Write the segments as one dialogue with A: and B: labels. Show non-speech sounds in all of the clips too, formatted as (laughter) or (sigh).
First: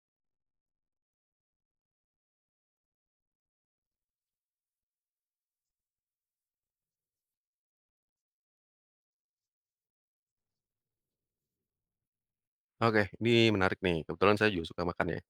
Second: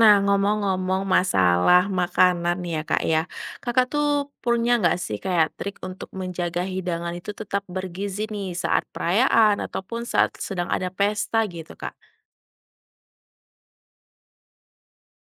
A: Nah, ngomong-ngomong masalah makanan ya, Kak, ya. Kakak tuh punya nggak sih kayak trik untuk menjaga hidangan itu tetap bergizi nih saat perayaan ataupun saat sedang ada pesta gitu, Kak?
B: Oke, ini menarik nih, kebetulan saya juga suka makan ya.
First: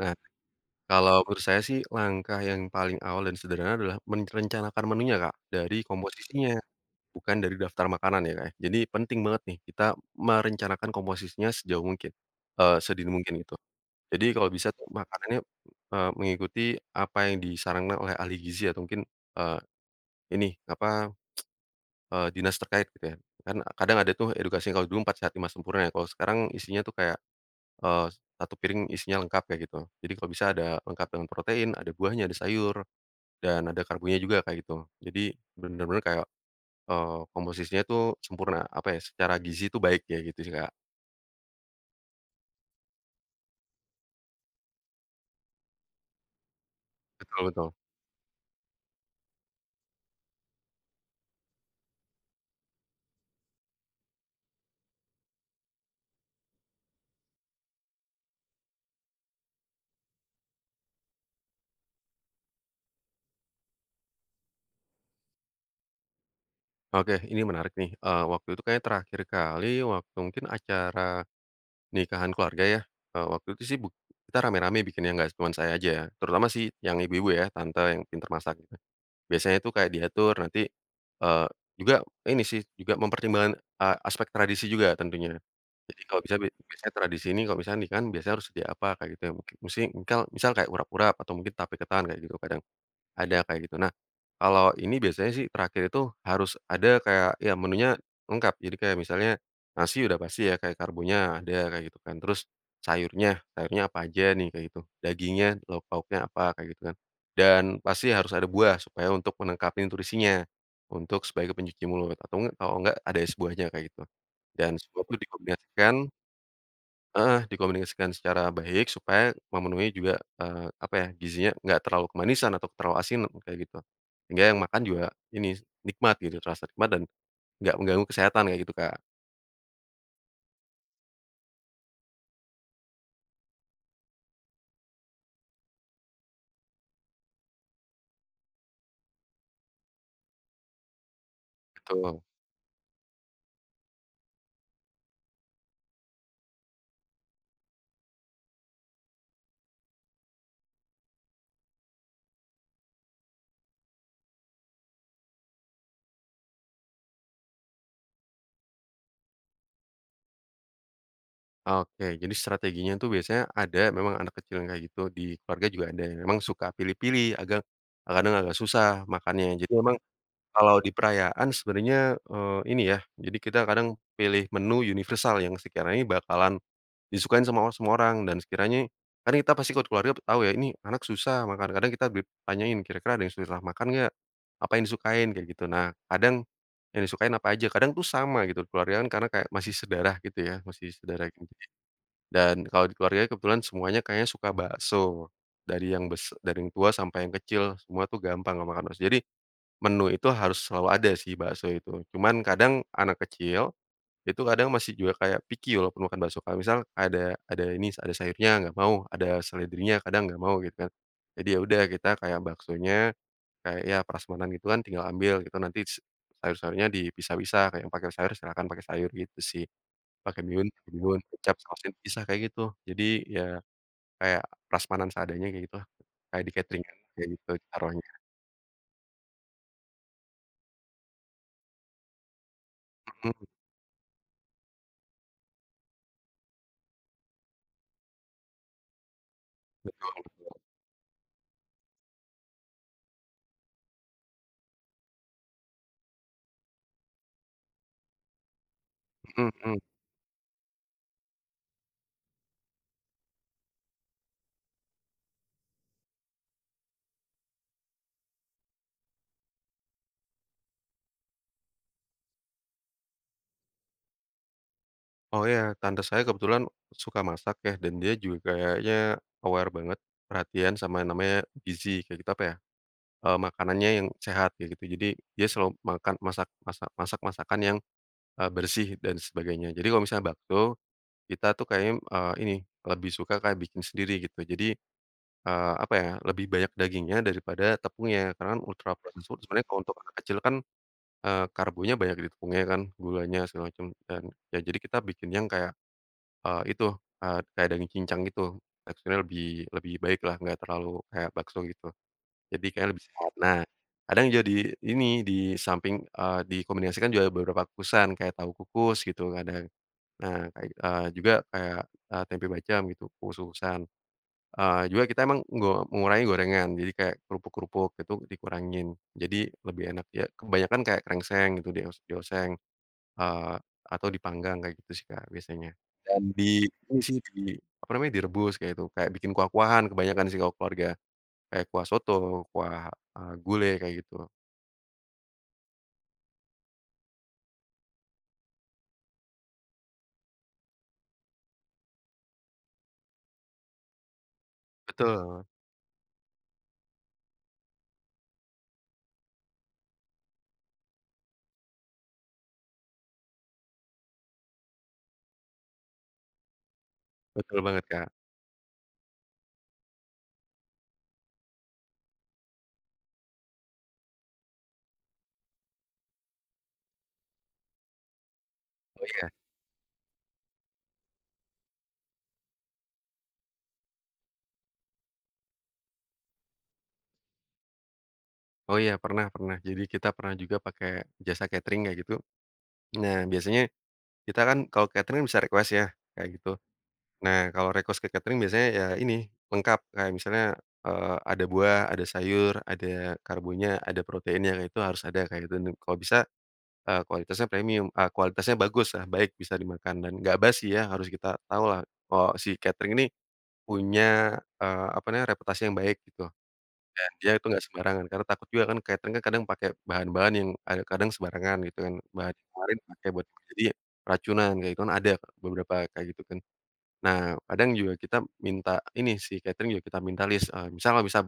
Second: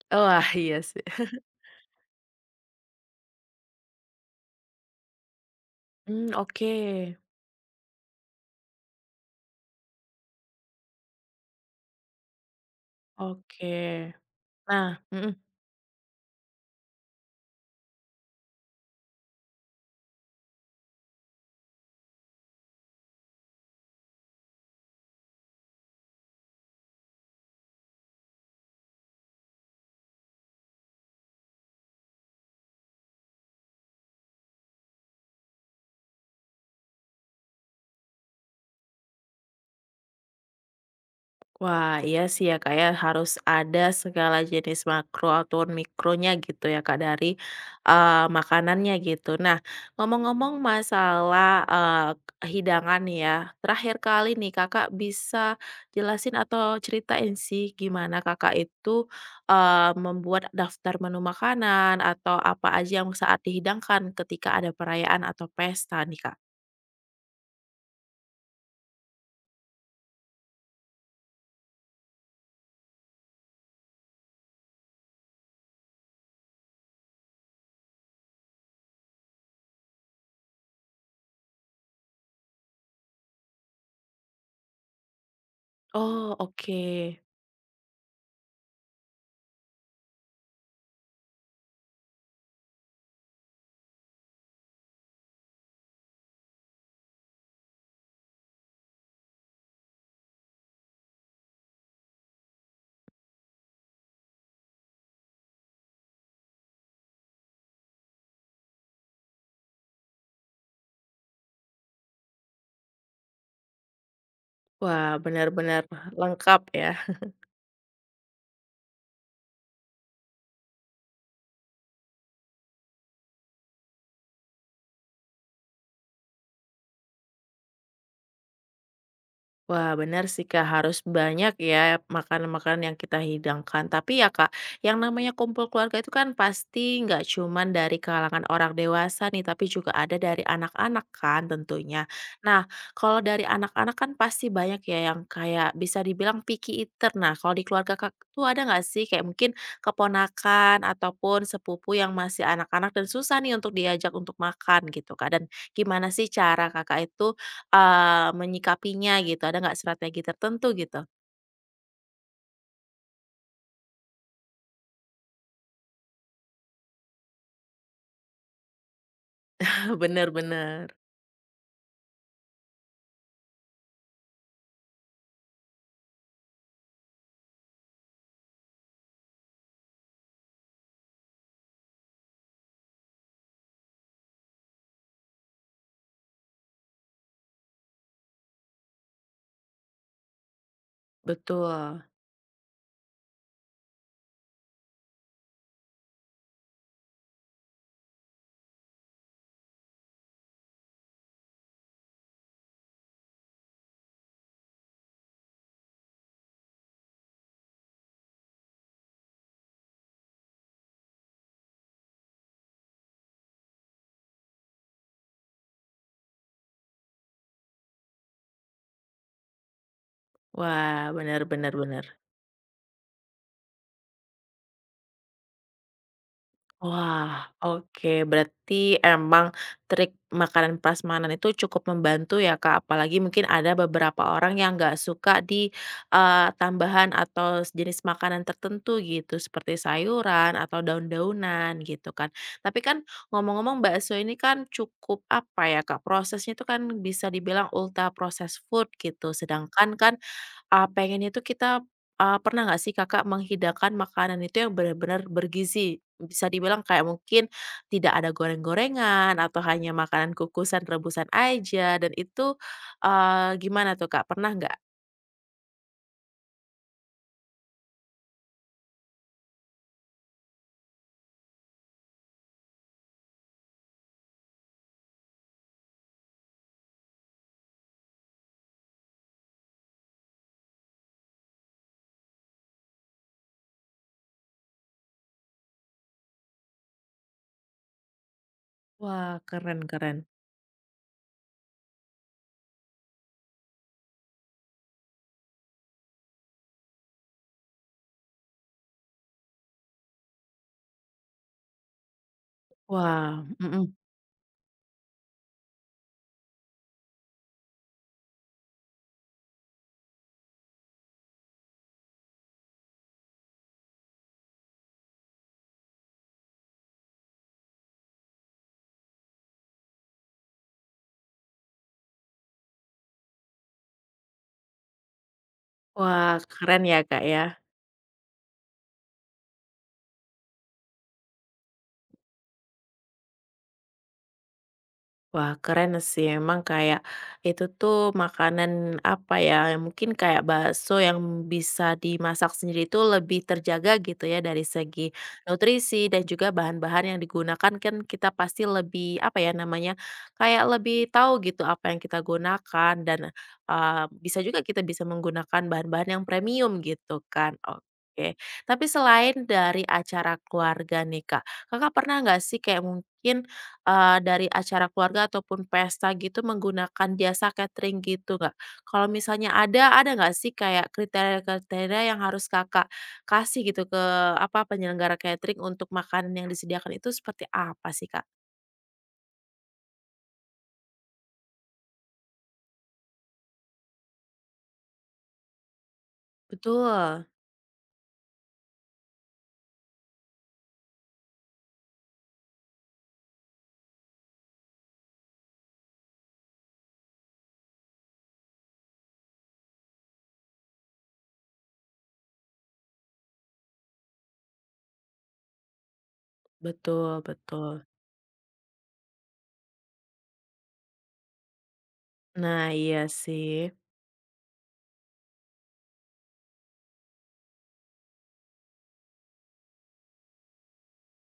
B: Nah,
A: Wah, iya sih.
B: kalau menurut saya sih langkah yang paling awal dan sederhana adalah merencanakan menunya, Kak, dari
A: Hmm,
B: komposisinya,
A: oke,
B: bukan dari daftar makanan ya, Kak, ya. Jadi penting banget nih kita merencanakan komposisinya sejauh mungkin, sedini mungkin gitu.
A: oke.
B: Jadi kalau bisa tuh
A: Nah, mhm.
B: makanannya, mengikuti apa yang disarankan oleh ahli gizi atau mungkin, eee, ini, apa, eee, dinas terkait gitu ya. Kan kadang ada tuh edukasi kalau dulu 4 sehat 5 sempurna ya, kalau sekarang isinya tuh kayak Eee, 1 piring isinya lengkap kayak gitu. Jadi kalau bisa ada lengkap dengan protein, ada buahnya, ada sayur, dan ada karbonya juga kayak gitu. Jadi bener-bener kayak, komposisinya tuh sempurna, apa ya, secara gizi tuh baik ya gitu sih, Kak.
A: Wah, iya sih ya Kak ya, harus ada segala jenis makro ataupun mikronya gitu ya Kak dari,
B: Betul betul.
A: makanannya gitu. Nah, ngomong-ngomong masalah, hidangan nih ya, terakhir kali nih Kakak bisa jelasin atau ceritain sih gimana Kakak itu, membuat daftar menu makanan atau apa aja yang saat dihidangkan ketika ada perayaan atau pesta nih Kak?
B: Oke, ini menarik nih, waktu itu kayaknya terakhir kali waktu mungkin acara nikahan keluarga ya, waktu itu sih kita rame-rame bikinnya nggak cuma saya aja ya, terutama sih yang ibu-ibu ya, tante yang pinter masak gitu. Biasanya itu kayak diatur nanti, eee, juga ini sih, juga mempertimbangkan, aspek tradisi juga tentunya. Jadi kalau bisa
A: Oh, oke.
B: biasanya tradisi ini kalau misalnya nikahan biasanya harus sedia apa, kayak gitu ya mungkin. Musi engkal misal kayak urap-urap atau mungkin tape ketan kayak gitu kadang. Ada kayak gitu. Nah, kalau ini biasanya sih terakhir itu harus ada kayak ya menunya lengkap. Jadi kayak misalnya nasi udah pasti ya kayak karbonya ada kayak gitu kan. Terus sayurnya, sayurnya apa aja nih kayak gitu. Dagingnya, lauk pauknya apa kayak gitu kan. Dan pasti harus ada buah supaya untuk melengkapi nutrisinya untuk sebagai pencuci mulut atau enggak kalau enggak ada es buahnya kayak gitu. Dan semua
A: Wah,
B: itu
A: benar-benar
B: dikombinasikan.
A: lengkap ya.
B: Heeh, dikomunikasikan secara baik supaya memenuhi juga, apa ya, gizinya nggak terlalu kemanisan atau terlalu asin kayak gitu. Sehingga yang makan juga ini, nikmat gitu, terasa nikmat dan nggak mengganggu kesehatan kayak gitu, Kak.
A: Wah, benar sih, Kak, harus banyak ya makanan-makanan yang kita hidangkan. Tapi ya, Kak, yang namanya kumpul keluarga itu kan pasti nggak cuman dari kalangan orang dewasa nih, tapi juga ada dari anak-anak kan tentunya.
B: Betul.
A: Nah, kalau dari anak-anak kan pasti banyak ya yang kayak bisa dibilang picky eater. Nah, kalau di keluarga Kak tuh ada nggak sih kayak mungkin keponakan ataupun sepupu yang masih anak-anak dan susah nih untuk diajak untuk makan gitu, Kak? Dan gimana sih cara Kakak itu menyikapinya gitu, ada nggak strategi tertentu gitu?
B: Oke, jadi strateginya tuh biasanya ada memang anak kecil yang kayak gitu, di keluarga juga ada yang memang suka pilih-pilih, agak kadang agak susah makannya. Jadi memang
A: (laughs) Bener
B: kalau di
A: bener,
B: perayaan sebenarnya, ini ya, jadi kita kadang pilih menu universal yang sekiranya bakalan disukain sama semua orang dan sekiranya kan kita pasti kalau keluarga tahu ya, ini anak susah makan, kadang kita tanyain, "Kira-kira ada yang susah makan nggak? Apa yang disukain?" Kayak gitu. Nah, kadang yang disukain apa aja, kadang tuh sama gitu di keluarga kan karena kayak masih sedarah gitu ya, masih sedarah gitu.
A: betul.
B: Dan kalau di keluarga kebetulan semuanya kayaknya suka bakso. Dari yang dari yang tua sampai yang kecil semua tuh gampang kalau makan bakso. Jadi menu itu harus selalu ada sih bakso itu. Cuman kadang anak kecil itu kadang masih juga kayak picky walaupun makan bakso, kalau misal ada ini, ada sayurnya nggak mau, ada seledrinya kadang nggak mau gitu kan. Jadi ya udah kita kayak baksonya, kayak ya prasmanan gitu kan tinggal ambil gitu, nanti sayur-sayurnya dipisah-pisah, kayak yang pakai sayur silakan pakai sayur gitu sih, pakai
A: Wah,
B: bihun, kecap,
A: bener-bener bener bener
B: sausnya
A: bener.
B: dipisah kayak gitu. Jadi ya kayak prasmanan seadanya kayak gitulah, kayak di kateringan kayak
A: Wah,
B: gitu taruhnya.
A: oke. Berarti emang trik makanan prasmanan itu cukup membantu ya, Kak. Apalagi
B: Mhm
A: mungkin ada beberapa orang yang nggak suka di tambahan atau jenis makanan tertentu gitu, seperti sayuran atau daun-daunan gitu kan. Tapi kan ngomong-ngomong bakso ini kan cukup apa ya, Kak, prosesnya itu kan bisa dibilang ultra processed food gitu.
B: mhm mhm.
A: Sedangkan kan pengennya itu kita pernah nggak sih Kakak menghidangkan makanan itu yang benar-benar bergizi? Bisa dibilang kayak mungkin tidak ada goreng-gorengan atau hanya makanan kukusan, rebusan aja dan itu, gimana tuh Kak, pernah nggak?
B: Oh iya, tante saya kebetulan suka masak ya, dan dia juga kayaknya aware banget, perhatian sama yang namanya gizi kayak gitu, apa ya, makanannya yang sehat kayak gitu. Jadi dia selalu makan masak masak masak masakan yang, bersih dan sebagainya. Jadi kalau misalnya bakso, kita tuh kayaknya, lebih suka kayak bikin sendiri gitu. Jadi, apa ya, lebih banyak dagingnya daripada tepungnya, karena kan ultra processed
A: Wah,
B: food sebenarnya kalau
A: keren
B: untuk anak
A: keren.
B: kecil kan, karbonya banyak di tepungnya kan, gulanya segala macam, dan ya jadi kita bikin yang kayak Eee, itu, kayak daging cincang gitu, teksturnya lebih lebih baik lah, nggak terlalu kayak bakso gitu, jadi kayak lebih sehat.
A: Wah,
B: Nah,
A: mhm.
B: kadang juga di ini, di samping, dikombinasikan juga beberapa kukusan, kayak tahu kukus gitu kadang. Nah, kayak, juga kayak, tempe bacem gitu, kukus-kukusan. Juga kita emang nggo mengurangi gorengan, jadi kayak kerupuk-kerupuk itu dikurangin, jadi lebih enak ya. Kebanyakan kayak krengseng gitu dioseng. Eee, atau dipanggang kayak gitu sih, Kak, biasanya. Dan
A: Wah,
B: di
A: keren
B: ini
A: ya
B: sih,
A: Kak ya.
B: di apa namanya, direbus kayak itu, kayak bikin kuah-kuahan kebanyakan sih kalau keluarga, kayak kuah soto, kuah, gulai kayak gitu.
A: Wah, keren sih emang kayak itu tuh makanan apa ya, yang mungkin kayak bakso yang bisa dimasak sendiri itu lebih terjaga gitu ya dari segi
B: Betul,
A: nutrisi dan juga bahan-bahan yang digunakan kan kita pasti lebih apa ya namanya, kayak lebih tahu gitu apa yang kita gunakan dan, bisa juga kita bisa menggunakan bahan-bahan yang premium gitu kan,
B: betul banget, Kak.
A: oke. Tapi selain dari acara keluarga nih Kak, Kakak pernah nggak sih kayak mungkin, eh dari acara keluarga ataupun pesta gitu menggunakan jasa catering gitu, nggak?
B: Oh,
A: Kalau
B: iya?
A: misalnya ada nggak sih kayak kriteria-kriteria yang harus Kakak kasih gitu ke, apa, penyelenggara catering untuk makanan yang disediakan itu seperti apa sih, Kak?
B: Oh iya, pernah pernah. Jadi kita pernah juga pakai jasa catering kayak gitu. Nah, biasanya kita kan kalau catering bisa request ya, kayak gitu.
A: Betul,
B: Nah, kalau request ke catering biasanya ya ini, lengkap kayak misalnya, ada buah, ada sayur, ada karbonya, ada proteinnya, kayak itu harus ada kayak gitu. Dan kalau bisa kualitasnya premium, kualitasnya bagus lah baik, bisa dimakan dan nggak basi ya, harus kita tahu lah oh, si catering ini punya, apa namanya, reputasi yang baik gitu, dan
A: betul
B: dia itu nggak
A: betul.
B: sembarangan. Karena takut juga kan catering kan kadang pakai bahan-bahan yang ada kadang sembarangan gitu kan, bahan yang
A: Nah,
B: kemarin
A: iya
B: pakai buat jadi
A: sih.
B: racunan, kayak itu kan ada beberapa kayak gitu kan. Nah, kadang juga kita minta ini si catering juga kita minta list, misal nggak bisa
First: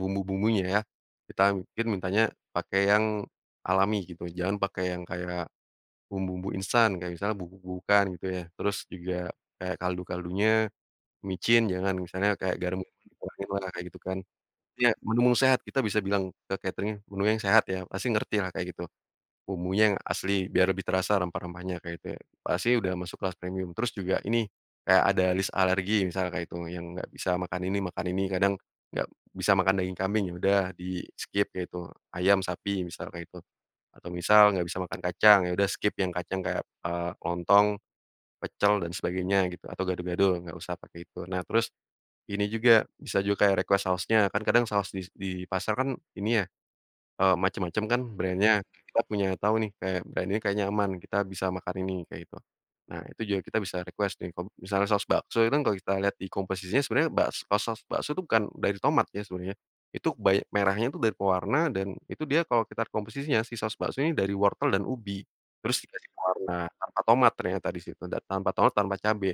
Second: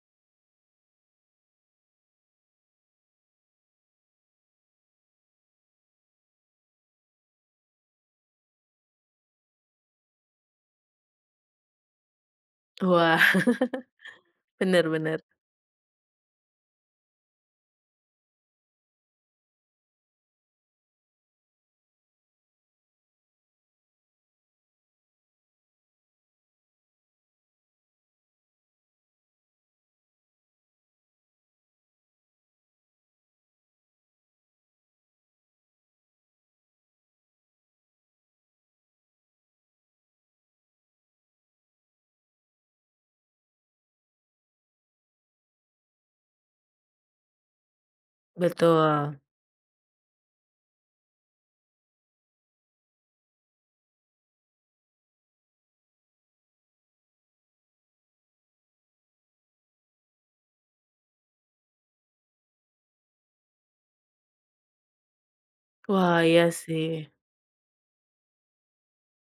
B: bumbu-bumbunya ya, kita mungkin mintanya pakai yang alami gitu, jangan pakai yang kayak bumbu-bumbu instan kayak misalnya bubuk-bubukan gitu ya, terus juga kayak kaldu-kaldunya, micin jangan, misalnya kayak garam
A: Wah,
B: dikurangin lah kayak gitu kan.
A: (laughs) bener
B: Ya
A: bener.
B: menu-menu sehat, kita bisa bilang ke cateringnya, "Menu yang sehat ya," pasti ngerti lah kayak gitu. Bumbunya yang asli biar lebih terasa rempah-rempahnya kayak gitu ya, pasti udah masuk kelas premium. Terus juga ini, kayak ada list alergi misal kayak itu yang nggak bisa makan ini, kadang nggak bisa makan daging kambing, ya udah di-skip kayak itu ayam, sapi misal kayak itu. Atau misal nggak bisa makan kacang, ya udah skip yang kacang kayak, lontong, pecel dan sebagainya gitu, atau gado-gado nggak usah pakai itu. Nah terus ini juga, bisa juga kayak request sausnya, kan kadang saus di pasar kan ini ya macem-macem kan brand-nya, kita
A: Betul.
B: punya tahu nih kayak brand ini kayaknya aman, kita bisa makan ini, kayak gitu. Nah itu juga kita bisa request nih kalau misalnya saus bakso itu kan kalau kita lihat di komposisinya sebenarnya kalau saus bakso itu bukan dari tomat ya sebenarnya, itu banyak merahnya itu dari pewarna dan itu dia kalau kita lihat komposisinya si saus bakso ini dari wortel dan ubi, terus dikasih
A: Wah, iya
B: pewarna
A: sih.
B: tanpa tomat ternyata di situ, dan tanpa tomat, tanpa cabe.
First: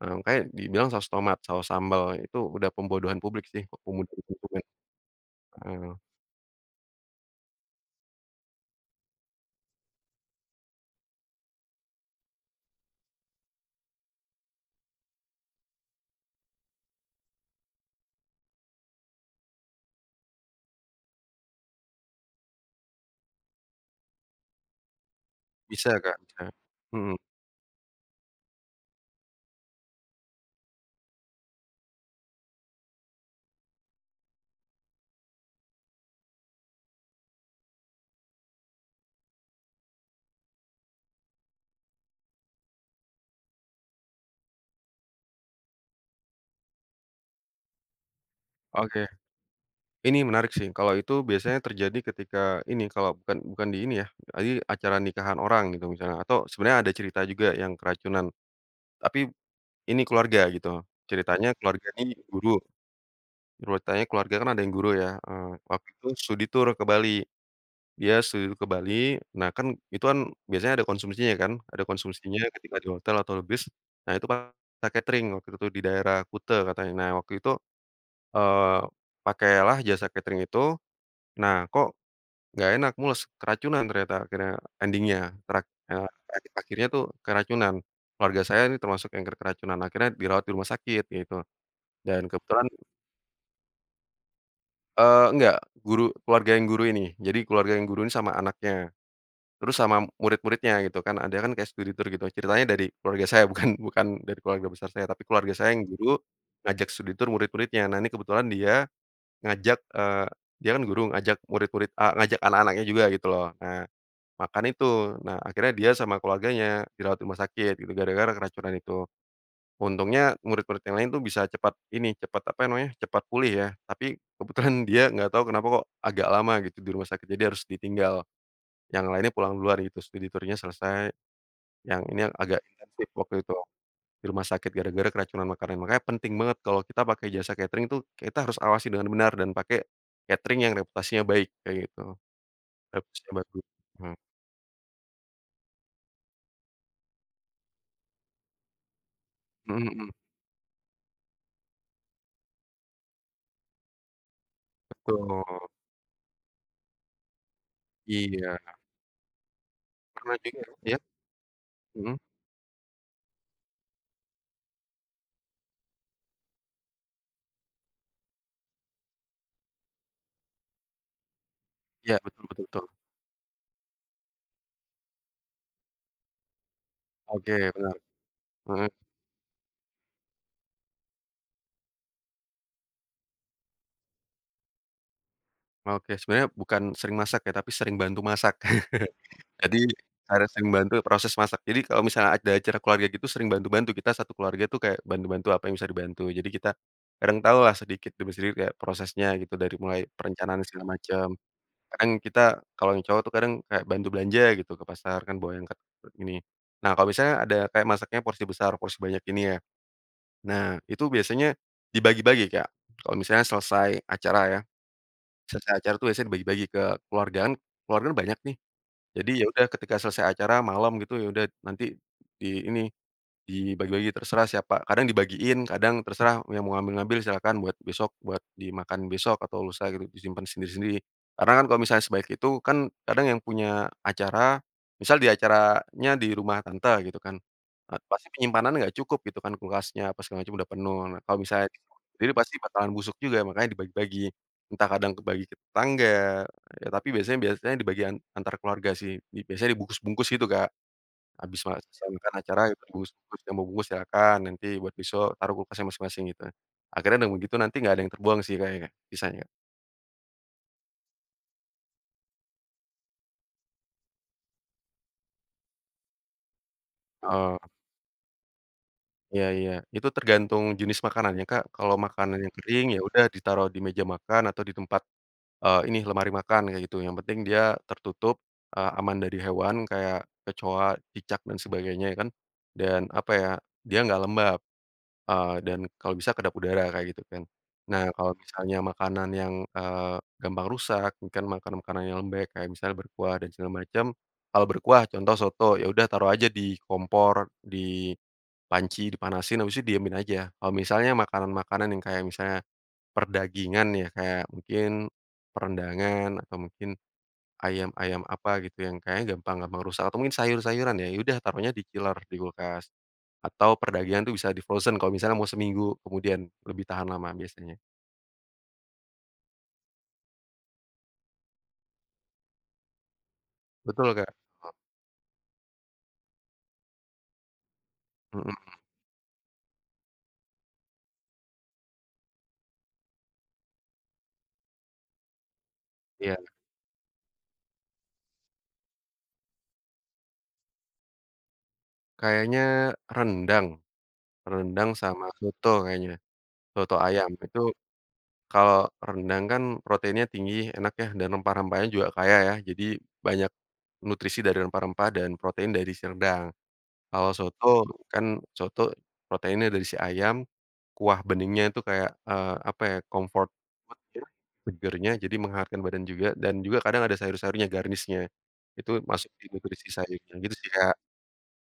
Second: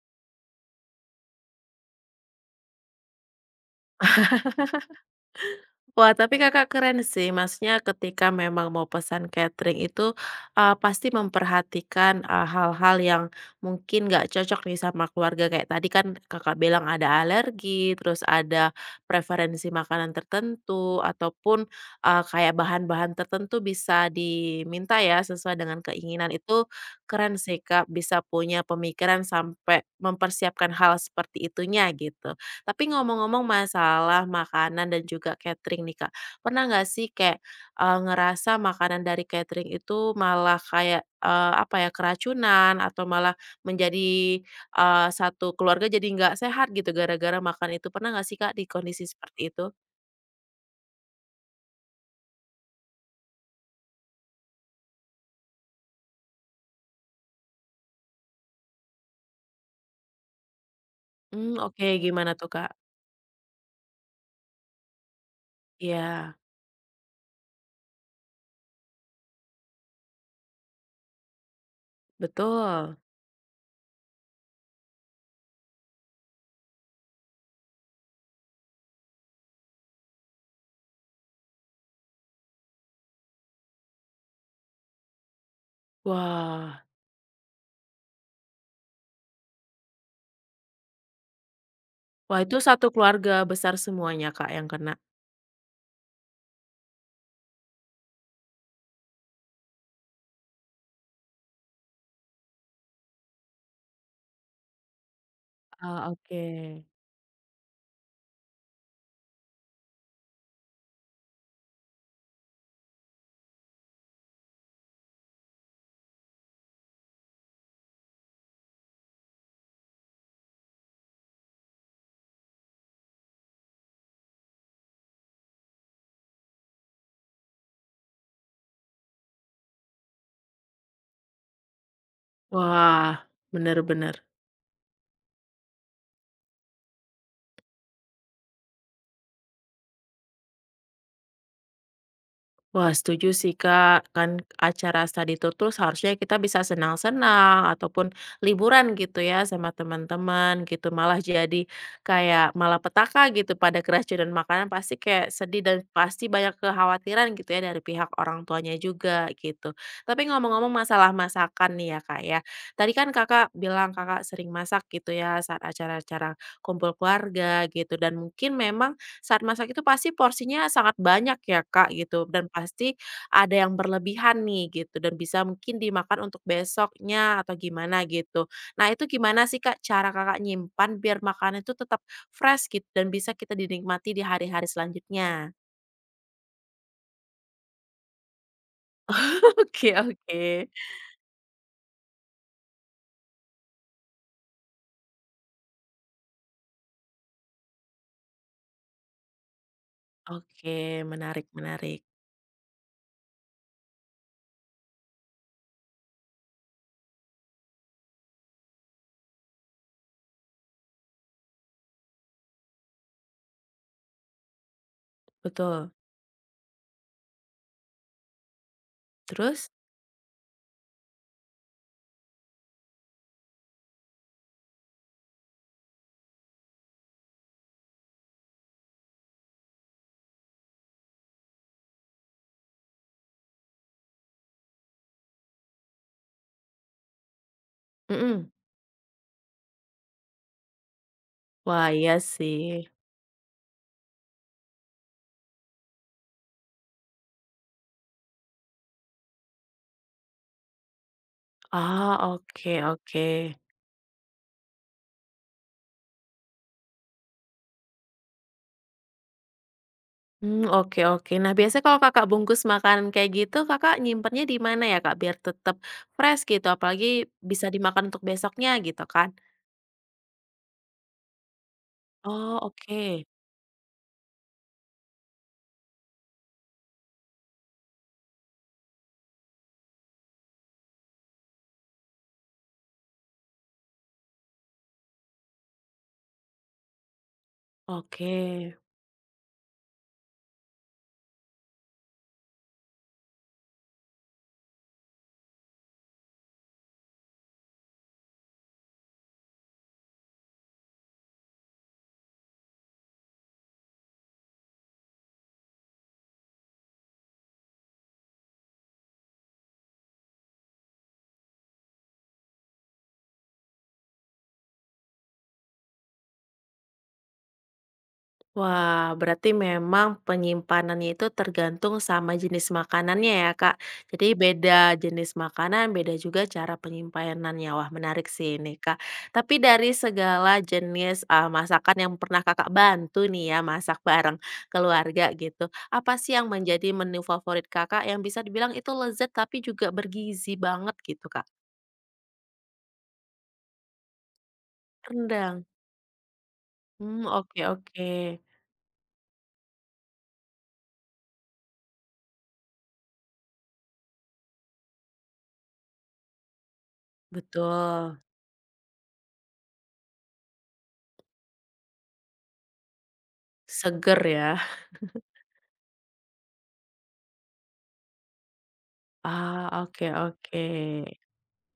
B: Nah makanya dibilang saus tomat, saus sambal, itu udah pembodohan publik sih, (unintelligible) pembodohan lingkungan. Heeh,
A: Wah, tapi Kakak keren sih, maksudnya ketika memang mau pesan catering itu, pasti memperhatikan, hal-hal yang mungkin nggak cocok nih sama keluarga, kayak tadi kan Kakak bilang ada alergi, terus ada preferensi makanan tertentu, ataupun, kayak bahan-bahan tertentu bisa diminta ya, sesuai dengan
B: bisa Kak,
A: keinginan.
B: bisa.
A: Itu
B: Mhm.
A: keren sih Kak, bisa punya pemikiran sampai mempersiapkan hal seperti itunya, gitu. Tapi ngomong-ngomong masalah makanan dan juga catering nih, Kak. Pernah nggak sih kayak, ngerasa makanan dari catering itu malah kayak, apa ya, keracunan atau malah menjadi, satu keluarga jadi nggak sehat gitu gara-gara makan itu. Pernah nggak sih, Kak, di kondisi
B: Oke,
A: seperti itu?
B: ini menarik sih, kalau itu biasanya terjadi ketika ini, kalau bukan bukan di ini ya, tadi acara nikahan orang gitu misalnya, atau sebenarnya ada cerita juga yang keracunan, tapi ini keluarga gitu, ceritanya
A: Hmm, oke,
B: keluarga ini
A: gimana tuh,
B: guru,
A: Kak?
B: ceritanya keluarga kan ada yang guru ya, waktu itu
A: Iya,
B: studi tour ke Bali, dia studi tur ke Bali, nah kan itu kan biasanya ada konsumsinya kan, ada konsumsinya ketika di
A: betul.
B: hotel atau di bis, nah itu pakai catering waktu itu di daerah Kuta katanya. Nah waktu itu, eee, pakailah jasa catering itu, nah kok nggak enak, mules, keracunan ternyata akhirnya ending-nya, terak eee, ak
A: Wah.
B: akhirnya tuh keracunan. Keluarga saya ini termasuk yang keracunan, akhirnya dirawat di rumah sakit gitu, dan
A: Wah, itu
B: kebetulan
A: satu keluarga besar semuanya, Kak, yang kena?
B: enggak, guru keluarga yang guru ini. Jadi keluarga yang guru ini sama anaknya, terus sama murid-muridnya gitu kan, ada kan kayak studi tour gitu. Ceritanya dari keluarga saya, (laughs) bukan bukan dari keluarga besar saya, tapi keluarga saya yang
A: Ah,
B: guru
A: oke.
B: ngajak studi tour murid-muridnya. Nah, ini kebetulan dia ngajak eee, dia kan guru, ngajak murid-murid a ngajak anak-anaknya juga gitu loh. Nah makan itu. Nah, akhirnya dia sama keluarganya dirawat rumah sakit gitu, gara-gara keracunan itu. Untungnya murid-murid yang lain tuh bisa cepat ini, cepat apa namanya, cepat pulih ya, tapi kebetulan dia nggak tahu kenapa kok agak lama gitu di rumah sakit, jadi harus ditinggal. Yang lainnya pulang duluan gitu, studi tournya selesai, yang ini yang agak intensif
A: Wah,
B: waktu itu
A: bener bener.
B: di rumah sakit gara-gara keracunan makanan. Makanya penting banget kalau kita pakai jasa catering tuh kita harus awasi dengan benar dan pakai catering yang reputasinya baik kayak gitu,
A: Wah,
B: reputasinya
A: setuju sih,
B: bagus. Mhm,
A: Kak. Kan acara study tour tuh seharusnya kita bisa senang-senang ataupun liburan gitu ya sama
B: mhm mhm,
A: teman-teman gitu. Malah jadi kayak malapetaka gitu pada keracunan makanan pasti kayak
B: betul,
A: sedih dan pasti banyak kekhawatiran gitu ya dari pihak orang
B: iya.
A: tuanya juga gitu. Tapi
B: Pernah juga
A: ngomong-ngomong
B: ya?
A: masalah masakan nih ya,
B: Mhm,
A: Kak ya. Tadi kan Kakak bilang Kakak sering masak gitu ya saat acara-acara kumpul keluarga gitu dan mungkin memang saat masak itu pasti porsinya sangat banyak ya, Kak,
B: iya
A: gitu,
B: betul
A: dan
B: betul betul.
A: pasti ada yang berlebihan nih gitu dan bisa mungkin dimakan untuk besoknya
B: Oke
A: atau
B: benar,
A: gimana gitu.
B: mhm,
A: Nah, itu gimana sih, Kak, cara Kakak nyimpan biar makanan itu tetap fresh gitu dan bisa kita dinikmati di hari-hari selanjutnya?
B: oke sebenarnya bukan sering masak ya, tapi sering bantu masak. (laughs)
A: (laughs)
B: Jadi
A: Oke oke.
B: karena sering bantu proses masak. Jadi kalau misalnya ada acara keluarga gitu sering bantu-bantu, kita satu keluarga tuh kayak bantu-bantu apa yang bisa dibantu. Jadi kita kadang tahulah sedikit demi sedikit kayak prosesnya gitu dari mulai perencanaan
A: Oke,
B: segala macam.
A: menarik menarik.
B: Kadang kita kalau yang cowok tuh kadang kayak bantu belanja gitu ke pasar kan bawa yang ke ini. Nah kalau misalnya ada kayak masaknya porsi besar, porsi banyak ini ya. Nah, itu biasanya dibagi-bagi, Kak. Kalau misalnya selesai acara ya, selesai
A: Betul.
B: acara tuh biasanya dibagi-bagi ke keluargaan keluargaan banyak nih. Jadi ya udah
A: Terus?
B: ketika selesai acara malam gitu, ya udah nanti di ini, dibagi-bagi terserah siapa, kadang dibagiin, kadang terserah yang mau ngambil-ngambil silakan buat besok, buat dimakan besok atau lusa gitu, disimpan sendiri-sendiri. Karena kan kalau misalnya sebaik itu kan kadang yang punya acara, misal di acaranya di rumah tante gitu kan, pasti
A: Mhm.
B: penyimpanan nggak cukup gitu kan kulkasnya apa segala macam udah penuh. Nah kalau misalnya
A: Wah, iya
B: sendiri pasti
A: sih.
B: bakalan busuk juga makanya dibagi-bagi, entah kadang kebagi ke tetangga, ya tapi biasanya biasanya dibagi an antar keluarga sih, di biasanya dibungkus-bungkus gitu, Kak. Habis
A: Ah,
B: selesai acara
A: oke
B: itu
A: oke.
B: dibungkus-bungkus, yang mau bungkus silakan, nanti buat besok taruh kulkasnya masing-masing gitu. Akhirnya dengan begitu nanti nggak ada yang terbuang sih Kak, ya Kak, sisanya.
A: Hmm, oke oke. Nah, biasanya kalau Kakak bungkus makanan kayak gitu, Kakak nyimpennya di mana ya, Kak, biar tetap fresh gitu, apalagi
B: Oh,
A: bisa dimakan untuk besoknya gitu
B: heeh,
A: kan?
B: iya iya, itu tergantung jenis makanannya Kak, kalau makanan yang
A: Oh,
B: kering ya udah
A: oke.
B: ditaruh di meja makan atau di tempat, ini lemari makan kayak gitu, yang penting dia tertutup, aman dari hewan kayak kecoa, cicak dan sebagainya ya kan, dan apa ya, dia nggak lembab. Dan kalau bisa kedap udara kayak gitu kan. Nah
A: Oke.
B: kalau misalnya makanan yang, gampang rusak, mungkin makanan-makanan yang lembek kayak misalnya berkuah dan segala macam. Kalau berkuah contoh soto, ya udah taruh aja di kompor, di panci, dipanasin habis itu diemin aja. Kalau misalnya makanan-makanan yang kayak misalnya perdagingan ya, kayak mungkin perendangan atau mungkin ayam-ayam apa gitu yang kayaknya gampang gampang rusak atau mungkin sayur-sayuran ya, ya udah taruhnya di chiller, di kulkas. Atau perdagangan tuh bisa di-frozen kalau misalnya mau seminggu kemudian, lebih tahan lama biasanya.
A: Wah, berarti memang penyimpanannya itu tergantung sama jenis makanannya ya, Kak.
B: Betul,
A: Jadi
B: Kak,
A: beda jenis makanan, beda juga cara penyimpanannya. Wah, menarik sih
B: mhm,
A: ini, Kak. Tapi dari segala jenis, masakan yang pernah Kakak bantu nih ya, masak bareng keluarga gitu, apa sih
B: iya.
A: yang menjadi menu favorit Kakak yang bisa dibilang itu lezat tapi juga bergizi banget gitu, Kak?
B: Kayaknya rendang, rendang sama
A: Rendang.
B: soto kayaknya, soto
A: Hmm,
B: ayam. Itu
A: oke oke.
B: kalau rendang kan proteinnya tinggi, enak ya, dan rempah-rempahnya juga kaya ya, jadi banyak nutrisi dari rempah-rempah dan protein dari si rendang. Kalau soto
A: Betul.
B: kan soto proteinnya dari si ayam, kuah beningnya itu kayak, apa ya, comfort food
A: Seger
B: ya,
A: ya.
B: segernya jadi menghangatkan badan juga dan juga kadang ada sayur-sayurnya, garnish-nya. Itu masuk di
A: Ah,
B: nutrisi
A: oke
B: sayurnya gitu
A: oke.
B: sih, Kak.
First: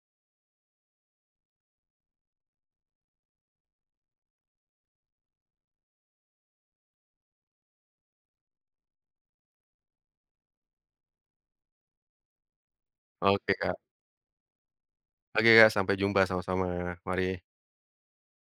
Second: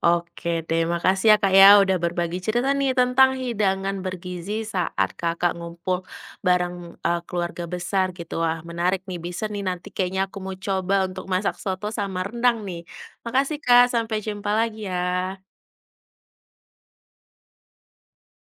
A: Oke deh, makasih ya Kak ya udah berbagi cerita nih tentang hidangan bergizi saat Kakak ngumpul bareng, keluarga besar gitu. Wah, menarik nih, bisa nih nanti kayaknya aku mau coba untuk masak soto sama rendang nih.
B: Oke,
A: Makasih
B: Kak.
A: Kak, sampai jumpa lagi
B: Oke,
A: ya.
B: Kak, sampai jumpa sama-sama. Mari.